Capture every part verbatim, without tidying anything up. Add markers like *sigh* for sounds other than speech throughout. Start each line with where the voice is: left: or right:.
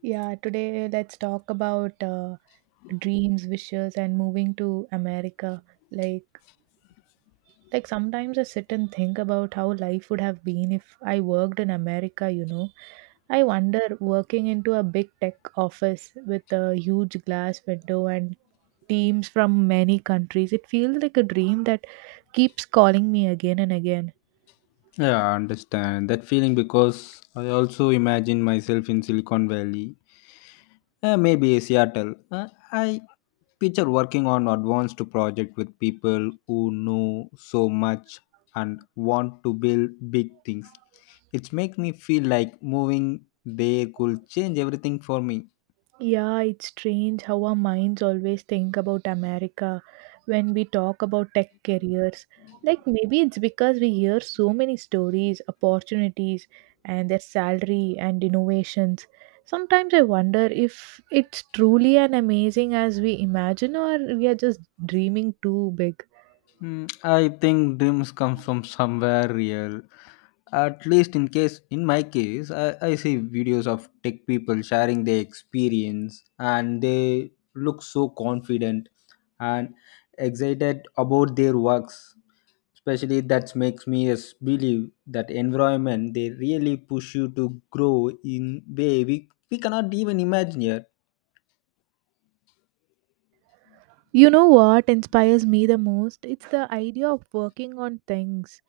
right: Yeah, today let's talk about uh, dreams, wishes, and moving to America. Like, like sometimes I sit and think about how life would have been if I worked in America. You know, I wonder working into a big tech office with a huge glass window and teams from many countries. It feels like a dream that keeps calling me again and again.
left: Yeah, I understand that feeling because I also imagine myself in Silicon Valley, uh, maybe Seattle. Uh, I picture working on advanced project with people who know so much and want to build big things. It makes me feel like moving there could change everything for me.
right: Yeah, it's strange how our minds always think about America when we talk about tech careers. Like maybe it's because we hear so many stories, opportunities, and their salary and innovations. Sometimes I wonder if it's truly an amazing as we imagine or we are just dreaming too big.
left: Hmm, I think dreams come from somewhere real. At least in case in my case, I, I see videos of tech people sharing their experience and they look so confident and excited about their works. Especially that makes me yes, believe that environment they really push you to grow in way we, we cannot even imagine here.
right: You know what inspires me the most? It's the idea of working on things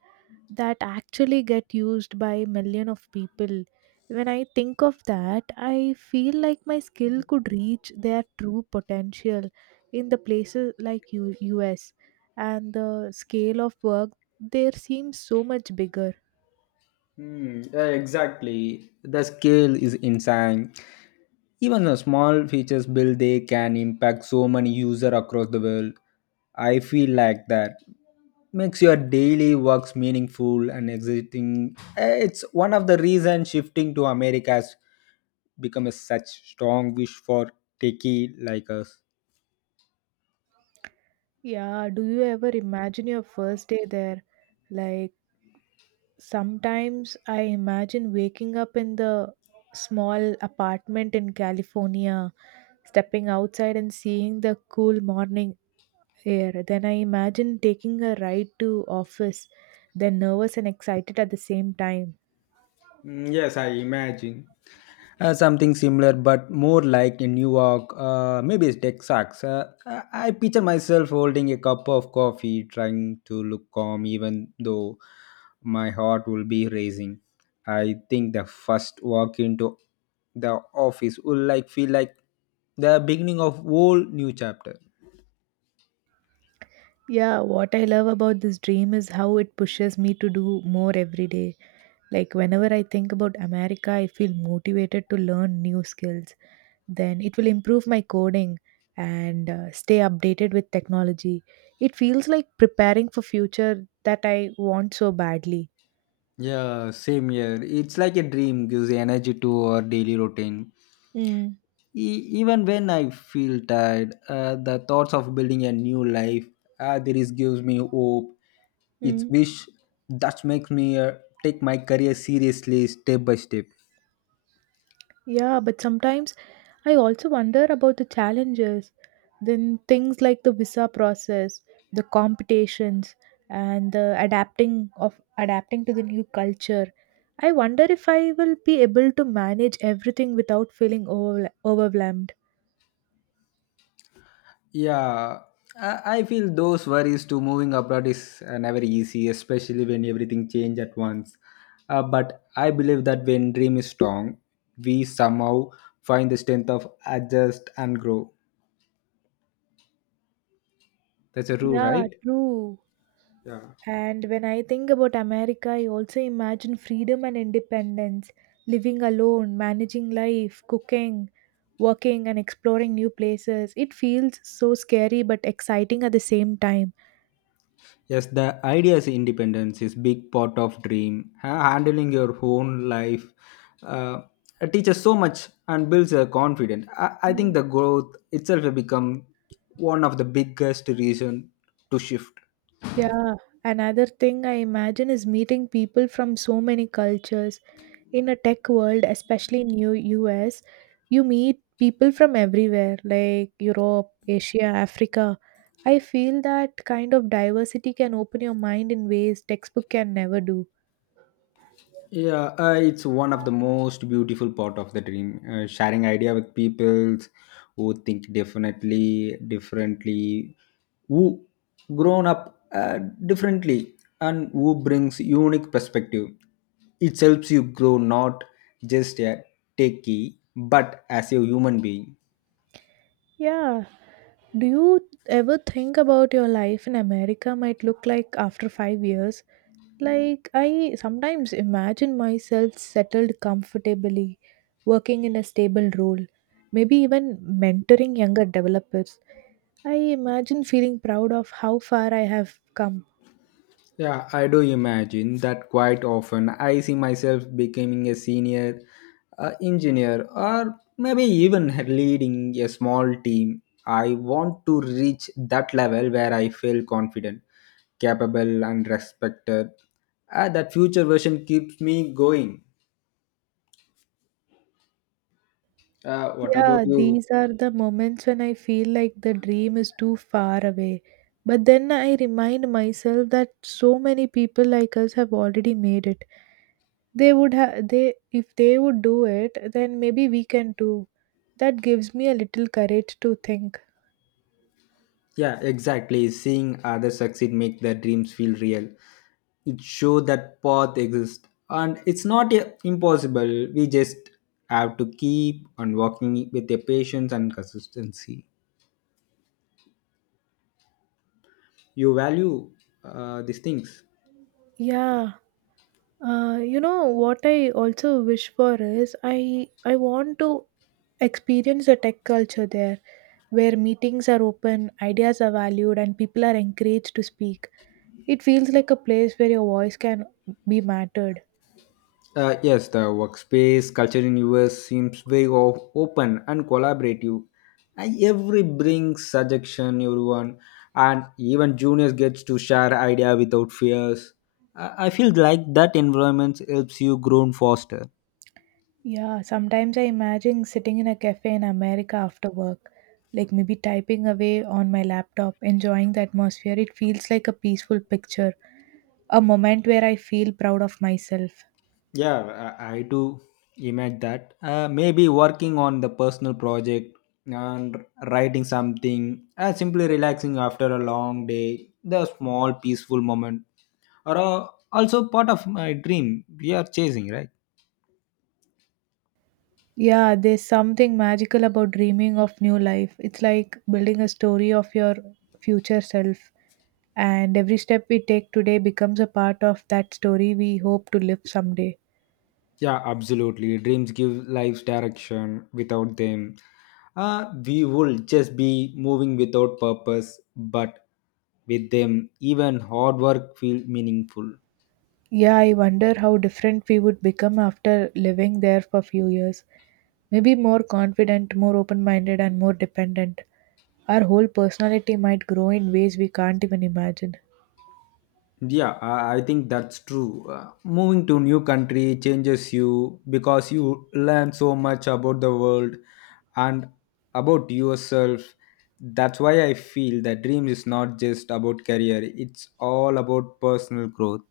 right: that actually get used by million of people when I think of that I feel like my skill could reach their true potential in the places like U- US and the scale of work there seems so much bigger.
left: Hmm, yeah, exactly. The scale is insane. Even a small features build they can impact so many users across the world. I feel like that makes your daily works meaningful and exciting. Eh, It's one of the reasons shifting to America has become a such strong wish for techie like us.
right: Yeah, do you ever imagine your first day there? Like sometimes I imagine waking up in the small apartment in California, stepping outside and seeing the cool morning fair. Then I imagine taking a ride to office, then nervous and excited at the same time.
left: Mm, yes, I imagine. Uh, something similar, but more like in New York, uh, maybe it's Texas. Uh, I I picture myself holding a cup of coffee, trying to look calm, even though my heart will be racing. I think the first walk into the office will like feel like the beginning of whole new chapter.
right: Yeah, what I love about this dream is how it pushes me to do more every day. Like whenever I think about America, I feel motivated to learn new skills. Then it will improve my coding and uh, stay updated with technology. It feels like preparing for future that I want so badly.
left: Yeah, same here. It's like a dream gives energy to our daily routine.
right: Mm.
left: E- even when I feel tired, uh, the thoughts of building a new life, uh, there is gives me hope. It's
right: Mm.
left: wish that makes me uh, take my career seriously step by step.
right: Yeah, but sometimes I also wonder about the challenges. Then things like the visa process, the competitions, and the adapting of adapting to the new culture. I wonder if I will be able to manage everything without feeling over, overwhelmed.
left: Yeah, I, I feel those worries to moving abroad is uh, never easy, especially when everything change at once. Uh, but I believe that when dream is strong, we somehow find the strength of adjust and grow. That's a rule,
right: Yeah,
left: right?
right: true. And when I think about America, I also imagine freedom and independence, living alone, managing life, cooking, working, and exploring new places. It feels so scary but exciting at the same time.
left: Yes, the ideas independence is big part of dream. Ha- Handling your own life uh, teaches so much and builds a confidence. I, I think
right: Mm.
left: the growth itself will become one of the biggest reason to shift.
right: Yeah. Another thing I imagine is meeting people from so many cultures in a tech world, especially in new U S, you meet people from everywhere, like Europe, Asia, Africa. I feel that kind of diversity can open your mind in ways textbook can never do.
left: Yeah, uh, it's one of the most beautiful part of the dream, uh, sharing idea with people who think definitely differently, who grown up uh, differently, and who brings unique perspective. It helps you grow not just a techie but as a human being.
right: Yeah. Do you ever think about your life in America might look like after five years? Like, I sometimes imagine myself settled comfortably, working in a stable role, maybe even mentoring younger developers. I imagine feeling proud of how far I have come.
left: Yeah, I do imagine that quite often. I see myself becoming a senior uh, engineer or maybe even leading a small team. I want to reach that level where I feel confident, capable, and respected. Uh, that future version keeps me going. Uh, what about
right: Yeah,
left: you?
right: these are the moments when I feel like the dream is too far away. But then I remind myself that so many people like us have already made it. They would have they if they would do it, then maybe we can too. That gives me a little courage to think.
left: Yeah, exactly. Seeing others succeed make their dreams feel real. It show that path exists and it's not uh, impossible. We just have to keep on walking with the patience and consistency. You value uh, these things.
right: Yeah, Uh, you know what I also wish for is I I want to experience the tech culture there, where meetings are open, ideas are valued, and people are encouraged to speak. It feels like a place where your voice can be mattered.
left: Uh, yes, the workspace culture in U S seems very o- open and collaborative. And every brings suggestion, everyone, and even juniors gets to share idea without fears. I, I feel like that environment helps you grow faster.
right: Yeah, sometimes I imagine sitting in a cafe in America after work, like maybe typing away on my laptop, enjoying the atmosphere. It feels like a peaceful picture, a moment where I feel proud of myself.
left: Yeah, I, I do imagine that. Uh, maybe working on the personal project and writing something, uh, simply relaxing after a long day. The small peaceful moment are uh, also part of my dream we are chasing right.
right: Yeah, there's something magical about dreaming of new life. It's like building a story of your future self, and every step we take today becomes a part of that story we hope to live someday.
left: Yeah, absolutely. Dreams give life direction. Without them, uh, we would just be moving without purpose. But with them, even hard work feels meaningful.
right: Yeah, I wonder how different we would become after living there for a few years. Maybe more confident, more open minded, and more dependent. Our whole personality might grow in ways we can't even imagine.
left: Yeah, I, I think that's true. Uh, moving to new country changes you because you learn so much about the world and about yourself. That's why I feel that dream is not just about career; it's all about personal growth.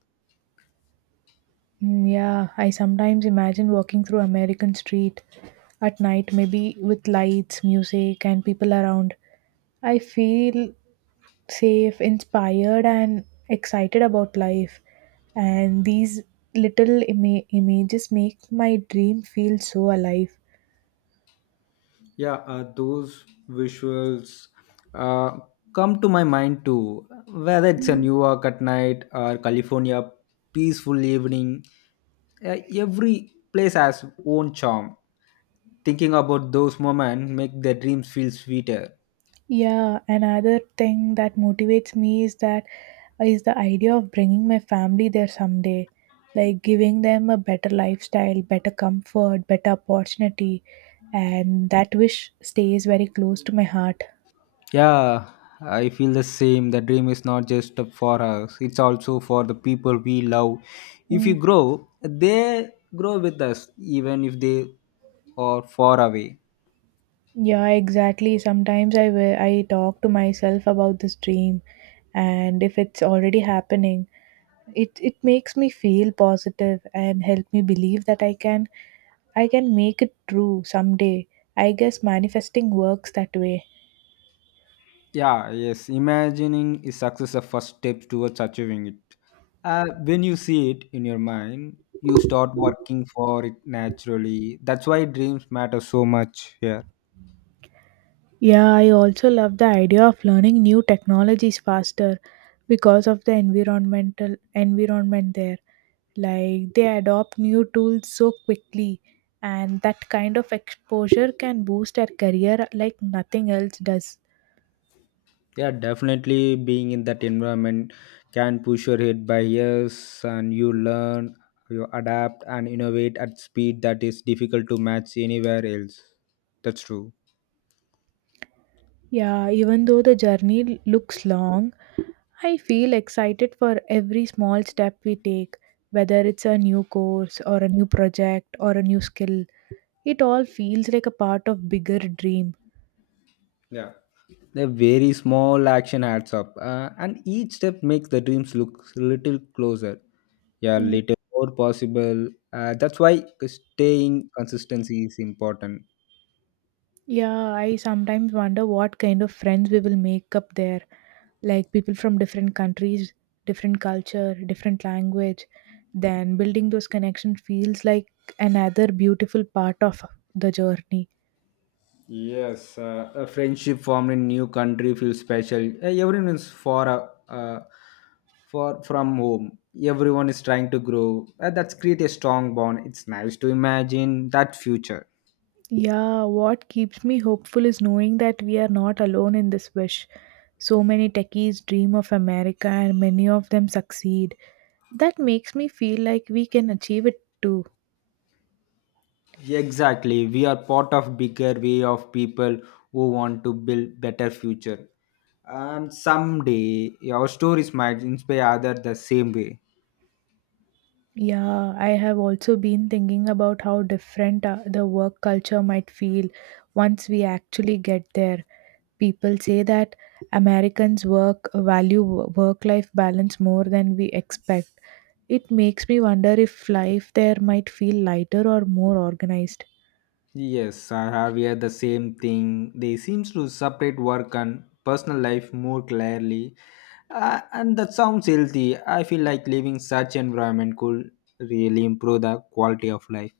right: Mm, yeah, I sometimes imagine walking through American street at night, maybe with lights, music, and people around. I feel safe, inspired, and excited about life. And these little ima- images make my dream feel so alive.
left: Yeah, uh, those visuals uh, come to my mind too. Whether it's a New York at night or California peaceful evening, uh, every place has own charm. Thinking about those moments make the dreams feel sweeter.
right: Yeah, another thing that motivates me is that is the idea of bringing my family there someday, like giving them a better lifestyle, better comfort, better opportunity, and that wish stays very close to my heart.
left: Yeah, I feel the same. The dream is not just for us; it's also for the people we love. If
right: Hmm.
left: you grow, they grow with us, even if they are far away.
right: Yeah, exactly. Sometimes I wi- I talk to myself about this dream and if it's already happening, it it makes me feel positive and help me believe that I can I can make it true someday. I guess manifesting works that way.
left: Yeah, yes. Imagining is success the first step towards achieving it. Uh, when you see it in your mind, you start working for it naturally. That's why dreams matter so much here.
right: Yeah, I also love the idea of learning new technologies faster because of the environmental environment there. Like they adopt new tools so quickly and that kind of exposure can boost our career like nothing else does.
left: Yeah, definitely being in that environment can push your head by years and you learn, you adapt and innovate at speed that is difficult to match anywhere else. That's true.
right: Yeah, even though the journey looks long, I feel excited for every small step we take, whether it's a new course or a new project or a new skill. It all feels like a part of bigger dream.
left: Yeah. The very small action adds up, uh, and each step makes the dreams look a little closer. Yeah,
right: Mm,
left: little more possible. Uh, that's why staying consistency is important.
right: yeah, I sometimes wonder what kind of friends we will make up there. Like people from different countries, different culture, different language. Then building those connections feels like another beautiful part of the journey.
left: Yes, uh, a friendship formed in new country feels special. Uh, Everyone is far, uh, uh, far from home. Everyone is trying to grow. Uh, that's create a strong bond. It's nice to imagine that future.
right: Yeah, what keeps me hopeful is knowing that we are not alone in this wish. So many techies dream of America and many of them succeed. That makes me feel like we can achieve it too.
left: Exactly. We are part of bigger way of people who want to build better future. And someday our stories might inspire others the same way.
right: Yeah, I have also been thinking about how different uh, the work culture might feel once we actually get there. People say that Americans work value work life balance more than we expect. It makes me wonder if life there might feel lighter or more organized.
left: Yes, I have here the same thing. They seems to separate work and personal life more clearly. Uh, and that sounds healthy. I feel like living such environment could really improve the quality of life.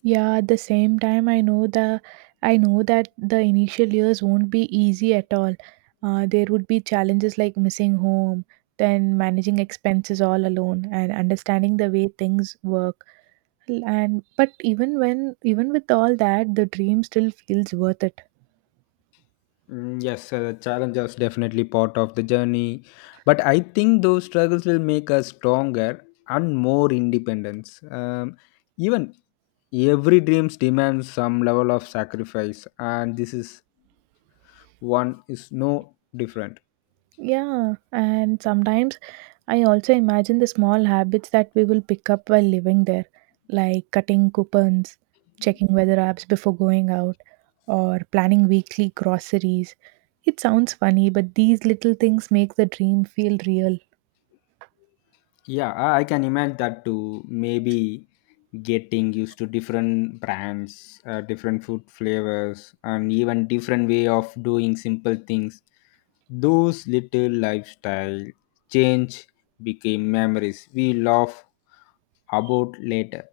right: Yeah, at the same time, I know the I know that the initial years won't be easy at all. Uh, there would be challenges like missing home, then managing expenses all alone, and understanding the way things work. And but even when even with all that, the dream still feels worth it.
left: Mm, yes, uh, challenge is definitely part of the journey, but I think those struggles will make us stronger and more independence. Um, even every dreams demands some level of sacrifice, and this is one is no different.
right: Yeah, and sometimes I also imagine the small habits that we will pick up while living there, like cutting coupons, checking weather apps before going out, or planning weekly groceries. It sounds funny, but these little things make the dream feel real.
left: Yeah, I I can imagine that too. Maybe getting used to different brands, uh, different food flavors, and even different way of doing simple things. Those little lifestyle change became memories we laugh about later.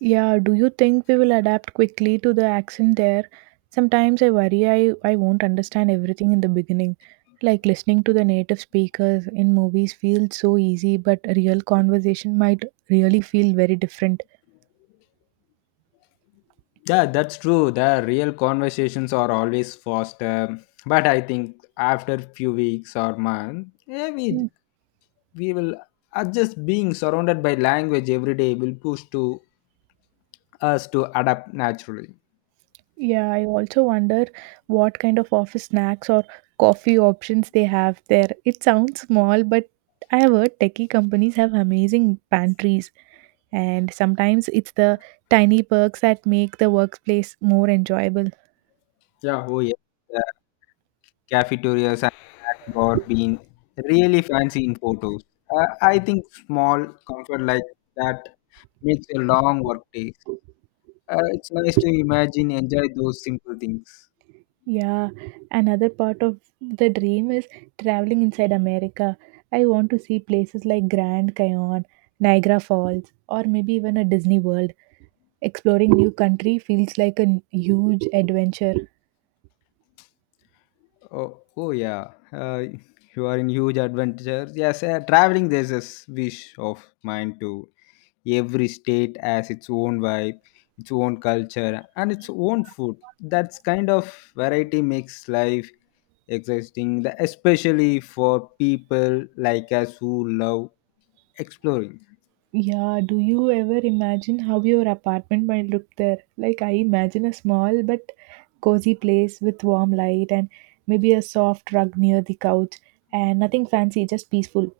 right: Yeah, do you think we will adapt quickly to the accent there? Sometimes I worry I, I won't understand everything in the beginning. Like listening to the native speakers in movies feels so easy, but a real conversation might really feel very different.
left: Yeah, that's true. The real conversations are always faster, but I think after few weeks or month, maybe we will are just being surrounded by language every day will push to us to adapt naturally.
right: Yeah, I also wonder what kind of office snacks or coffee options they have there. It sounds small, but I have heard techie companies have amazing pantries, and sometimes it's the tiny perks that make the workplace more enjoyable.
left: Yeah, oh yeah, the cafeterias and snack being really fancy in photos, uh, I think small comfort like that makes a long work day, uh, it's nice to imagine enjoy those simple things.
right: Yeah, another part of the dream is traveling inside America. I want to see places like Grand Canyon, Niagara Falls, or maybe even a Disney World. Exploring new country feels like a huge adventure.
left: Oh, oh yeah. Uh, *laughs* you are in huge adventure. Yes, uh, traveling there's a s- wish of mine to every state has its own vibe, its own culture, and its own food. That's kind of variety makes life exciting, the- especially for people like us who love exploring.
right: Yeah, do you ever imagine how your apartment might look there? Like, I imagine a small but cozy place with warm light and maybe a soft rug near the couch and nothing fancy, just peaceful.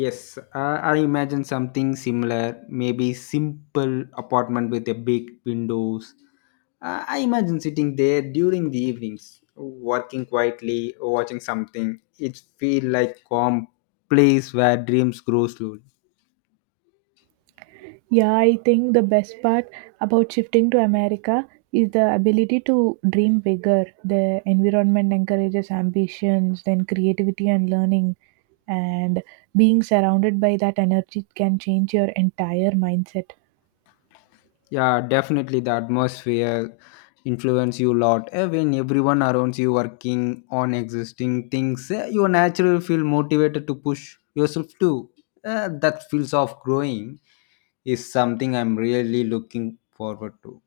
left: Yes, I I imagine something similar, maybe simple apartment with a big windows. Uh, I imagine sitting there during the evenings, working quietly, watching something. It feel like calm place where dreams grow slowly.
right: Yeah, I think the best part about shifting to America is the ability to dream bigger. The environment encourages ambitions, then creativity and learning, and being surrounded by that energy can change your entire mindset.
left: Yeah, definitely the atmosphere influence you a lot. Eh, When everyone around you working on existing things, eh, you naturally feel motivated to push yourself too. Eh, that feels of growing is something I'm really looking forward to.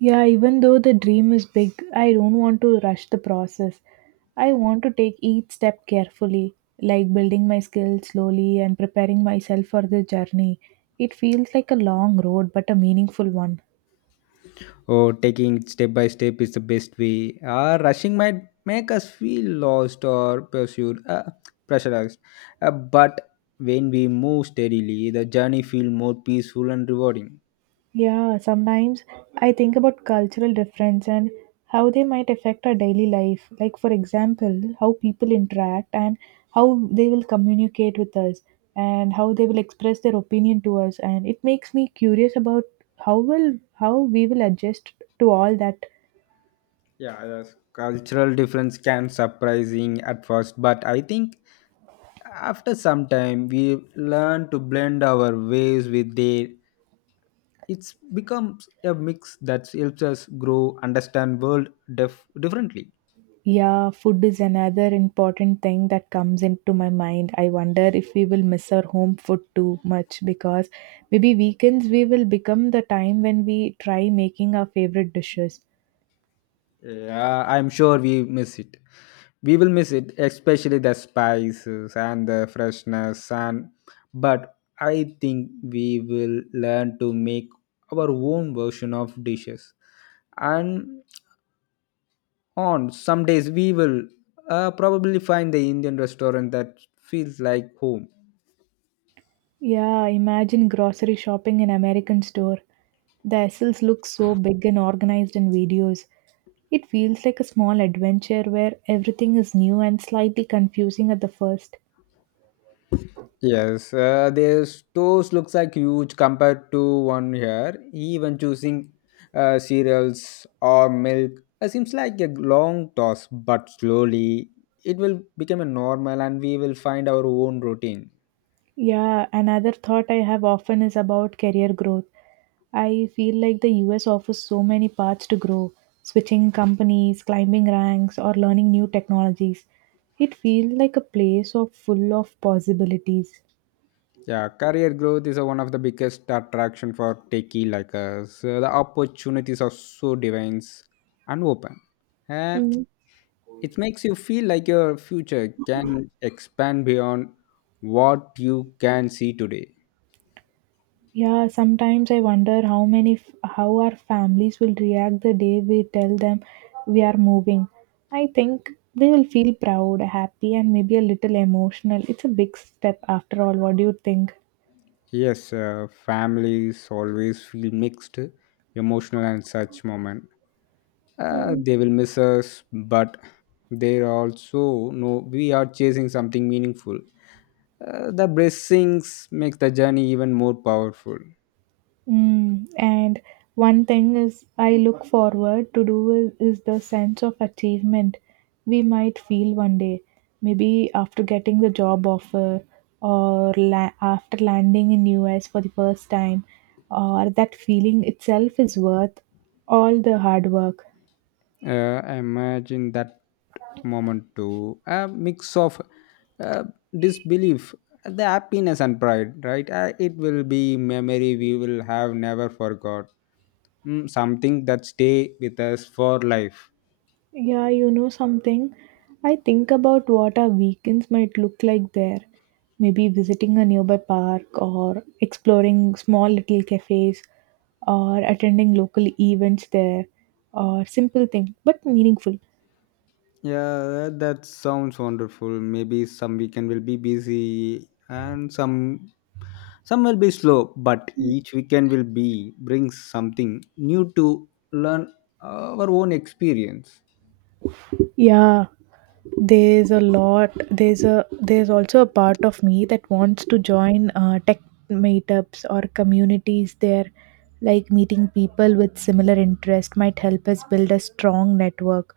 right: Yeah, even though the dream is big, I don't want to rush the process. I want to take each step carefully, like building my skills slowly and preparing myself for the journey. It feels like a long road, but a meaningful one.
left: Or taking it step by step is the best way. Uh, rushing might make us feel lost or pursued, uh, pressurized. Uh, but when we move steadily, the journey feels more peaceful and rewarding.
right: Yeah, sometimes I think about cultural difference and how they might affect our daily life. Like, for example, how people interact and how they will communicate with us and how they will express their opinion to us. And it makes me curious about how will how we will adjust to all that.
left: Yeah, yes. Cultural difference can surprising at first, but I think after some time we learn to blend our ways with their. It's becomes a mix that helps us grow, understand world def- differently.
right: Yeah, food is another important thing that comes into my mind. I wonder if we will miss our home food too much because maybe weekends we will become the time when we try making our favorite dishes.
left: Yeah, I'm sure we miss it. We will miss it, especially the spices and the freshness and. But I think we will learn to make our own version of dishes and on some days we will uh, probably find the indian restaurant that feels like home.
right: Yeah, imagine grocery shopping in American store. The aisles look so big and organized in videos. It feels like a small adventure where everything is new and slightly confusing at the first.
left: Yes, uh, their stores looks like huge compared to one here even choosing uh, cereals or milk uh, seems like a long toss but slowly it will become a normal and we will find our own routine.
right: Yeah, another thought I have often is about career growth. I feel like the U S offers so many paths to grow, switching companies, climbing ranks, or learning new technologies. It feels like a place of full of possibilities.
left: Yeah, career growth is uh, one of the biggest attraction for techie like us. Uh, the opportunities are so divine and open. Uh,
right: Mm.
left: It makes you feel like your future can expand beyond what you can see today.
right: Yeah, sometimes I wonder how many f- how our families will react the day we tell them we are moving. I think they will feel proud, happy, and maybe a little emotional. It's a big step after all. What do you think?
left: Yes, uh, families always feel mixed, emotional, and such moment. Uh, they will miss us, but they also know we are chasing something meaningful. Uh, the blessings make the journey even more powerful.
right: Mm, and one thing is I look forward to do is, is the sense of achievement we might feel one day, maybe after getting the job offer or la- after landing in U S for the first time, or that feeling itself is worth all the hard work.
left: Uh, imagine that moment too. A mix of uh, disbelief, the happiness and pride, right? Uh, it will be memory we will have never forgot. Mm, something that stay with us for life.
right: Yeah, you know something? I think about what our weekends might look like there. Maybe visiting a nearby park or exploring small little cafes or attending local events there or simple thing but meaningful.
left: Yeah, that, that sounds wonderful. Maybe some weekend will be busy and some some will be slow, but each weekend will be brings something new to learn our own experience.
right: Yeah, there's a lot. There's a there's also a part of me that wants to join uh, tech meetups or communities there. Like meeting people with similar interest might help us build a strong network.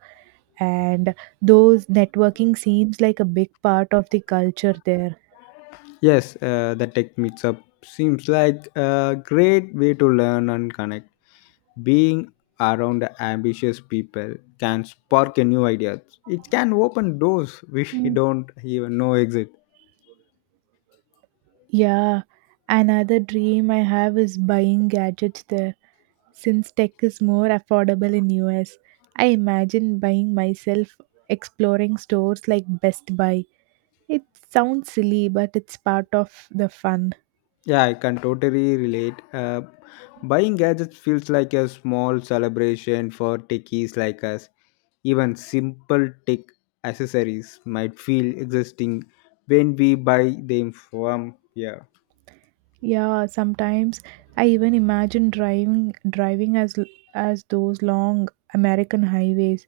right: And those networking seems like a big part of the culture there.
left: Yes, uh, the tech meetup seems like a great way to learn and connect. Being around ambitious people can spark a new ideas. It can open doors we *laughs* don't even know exist.
right: Yeah, another dream I have is buying gadgets there. Since tech is more affordable in U S, I imagine buying myself exploring stores like Best Buy. It sounds silly, but it's part of the fun.
left: Yeah, I can totally relate. Uh, buying gadgets feels like a small celebration for techies like us. Even simple tech accessories might feel existing when we buy them from here.
right: Yeah, sometimes I even imagine driving driving as l- as those long American highways.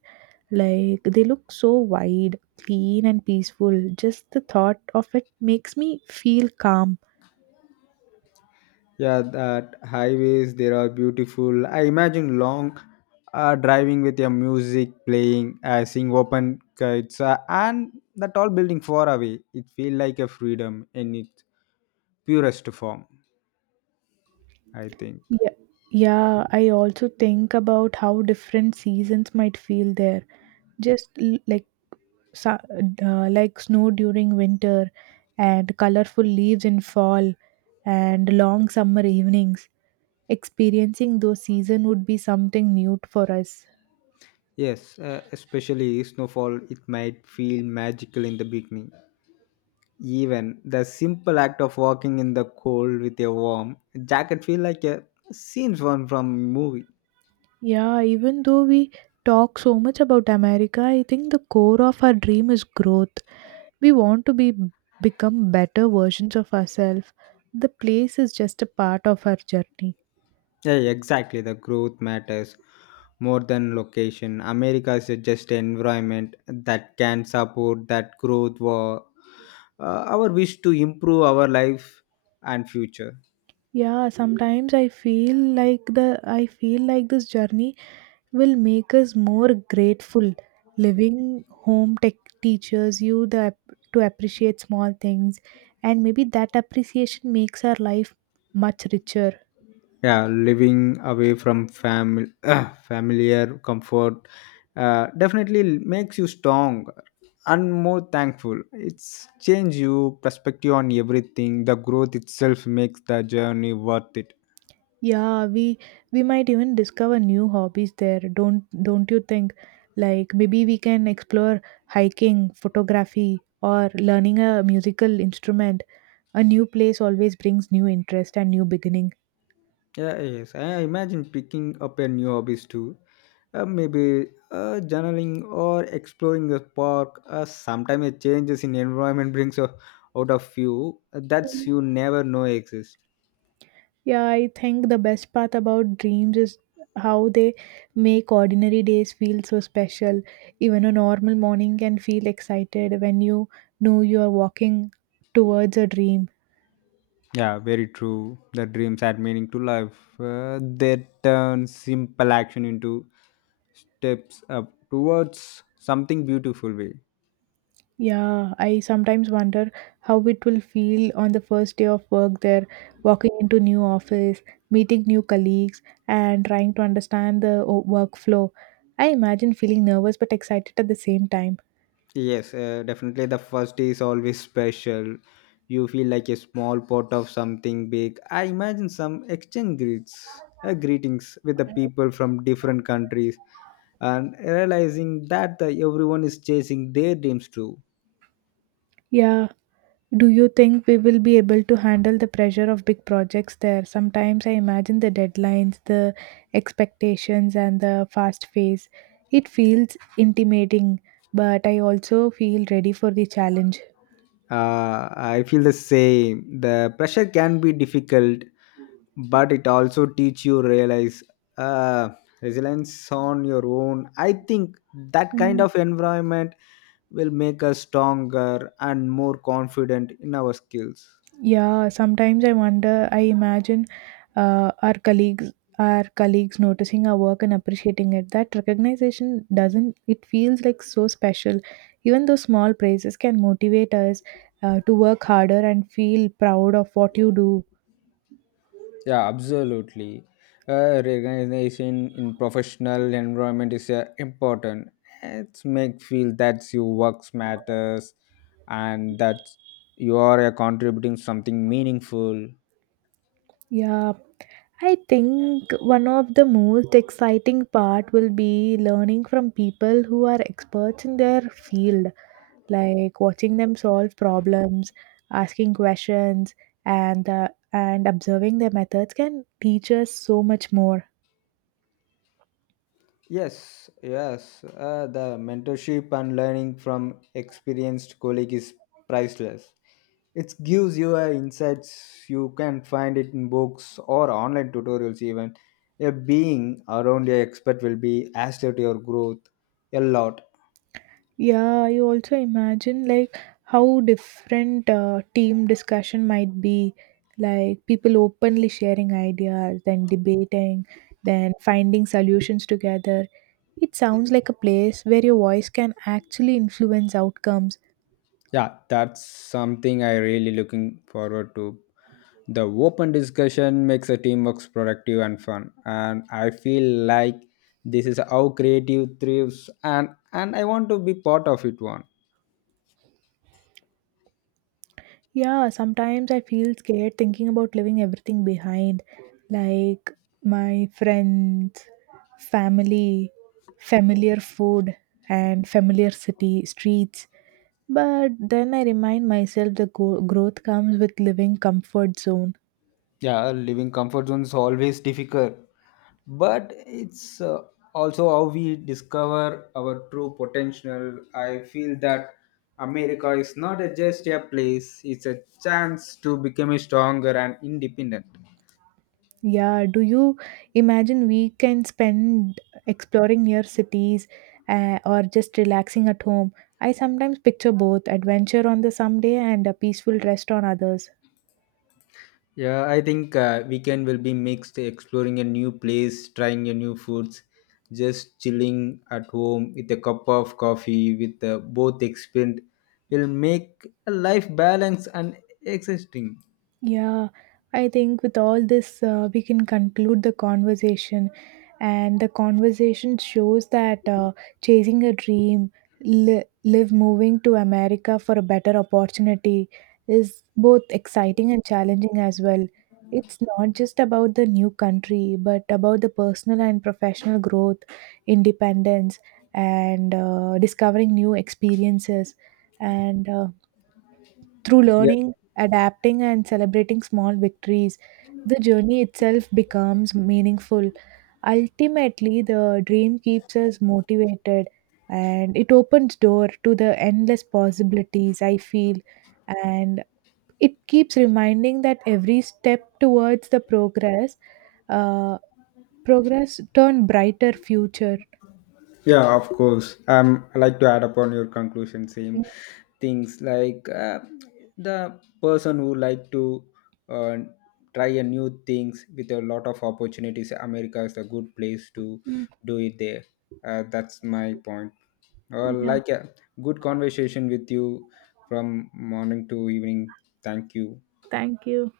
right: Like they look so wide, clean and peaceful. Just the thought of it makes me feel calm.
left: Yeah, that highways there are beautiful. I imagine long uh, driving with your music playing, uh, seeing open kites, uh, and the tall building far away. It feels like a freedom in its purest form. I think
right: Yeah, yeah, I also think about how different seasons might feel there. Just l- like sa- uh, like snow during winter and colorful leaves in fall and long summer evenings. Experiencing those season would be something new for us.
left: yes, uh, especially snowfall. It might feel magical in the beginning. Even the simple act of walking in the cold with a warm jacket feel like a scenes one from movie.
right: Yeah, even though we talk so much about America, I think the core of our dream is growth. We want to be become better versions of ourselves. The place is just a part of our journey.
left: Yeah, yeah, exactly. The growth matters more than location. America is just an environment that can support that growth or uh, our wish to improve our life and future.
right: Yeah, sometimes I feel like the I feel like this journey will make us more grateful. Living home tech teaches you the ap- to appreciate small things, and maybe that appreciation makes our life much richer.
left: Yeah, living away from family, *clears throat* familiar comfort, uh, definitely makes you strong and more thankful. It's change you perspective on everything. The growth itself makes the journey worth it.
right: Yeah, we we might even discover new hobbies there. Don't don't you think? Like maybe we can explore hiking, photography, or learning a musical instrument. A new place always brings new interest and new beginning.
left: Yeah, yes. I imagine picking up a new hobbies too. Uh, maybe uh, journaling or exploring a park. Uh, sometimes a changes in environment brings a, out of you uh, that's you never know exist.
right: Yeah, I think the best part about dreams is how they make ordinary days feel so special. Even a normal morning can feel excited when you know you are walking towards a dream.
left: Yeah, very true. The dreams add meaning to life. Uh, they turn simple action into steps up towards something beautiful way.
right: Yeah, I sometimes wonder how it will feel on the first day of work there, walking into new office, meeting new colleagues, and trying to understand the o- workflow. I imagine feeling nervous but excited at the same time.
left: Yes, uh, definitely the first day is always special. You feel like a small part of something big. I imagine some exchange greets, uh, greetings with the people from different countries and realizing that the, everyone is chasing their dreams too.
right: Yeah, do you think we will be able to handle the pressure of big projects there? Sometimes I imagine the deadlines, the expectations, and the fast pace. It feels intimidating, but I also feel ready for the challenge.
left: Uh, I feel the same. The pressure can be difficult, but it also teach you realize uh, resilience on your own. I think that kind of environment will make us stronger and more confident in our skills.
right: Yeah, sometimes I wonder, I imagine uh, our colleagues our colleagues noticing our work and appreciating it. That recognition, doesn't it feels like so special. Even those small praises can motivate us uh, to work harder and feel proud of what you do.
left: Yeah, absolutely. Uh, recognition in professional environment is uh, important. It's make feel that your work matters and that you are uh, contributing something meaningful.
right: Yeah, I think one of the most exciting part will be learning from people who are experts in their field, like watching them solve problems, asking questions, and uh, and observing their methods can teach us so much more.
left: Yes, yes. Uh, the mentorship and learning from experienced colleague is priceless. It gives you uh, insights you can find it in books or online tutorials even. A being around your expert will be as to your growth a lot.
right: Yeah, you also imagine like how different uh, team discussion might be, like people openly sharing ideas, then debating, then finding solutions together. It sounds like a place where your voice can actually influence outcomes.
left: Yeah, that's something I really looking forward to. The open discussion makes a teamwork productive and fun, and I feel like this is how creative thrives, and and I want to be part of it. One,
right: Yeah, sometimes I feel scared thinking about leaving everything behind, like my friends, family, familiar food, and familiar city streets. But then I remind myself the go- growth comes with living comfort zone.
left: yeah, living comfort zone is always difficult, but it's uh, also how we discover our true potential. I feel that America is not a, just a place; it's a chance to become stronger and independent.
right: Yeah, do you imagine we can spend exploring near cities uh, or just relaxing at home? I sometimes picture both adventure on the some day and a peaceful rest on others.
left: Yeah, I think uh, weekend will be mixed, exploring a new place, trying a new foods, just chilling at home with a cup of coffee with uh, both experience will make a life balance and existing.
right: Yeah, I think with all this, uh, we can conclude the conversation. And the conversation shows that uh, chasing a dream, li- live moving to America for a better opportunity, is both exciting and challenging as well. It's not just about the new country, but about the personal and professional growth, independence, and uh, discovering new experiences. And uh, through
left: Yeah.
right: learning, adapting, and celebrating small victories, the journey itself becomes meaningful. Ultimately, the dream keeps us motivated and it opens door to the endless possibilities I feel, and it keeps reminding that every step towards the progress uh, progress turn brighter future.
left: Yeah, of course. Um, I like to add upon your conclusion same things like uh, the person who like to uh, try a new things with a lot of opportunities. America is a good place to
right: Mhm.
left: do it there. Uh, that's my point. Uh,
right: Yeah,
left: like a good conversation with you from morning to evening. Thank you.
right: thank you.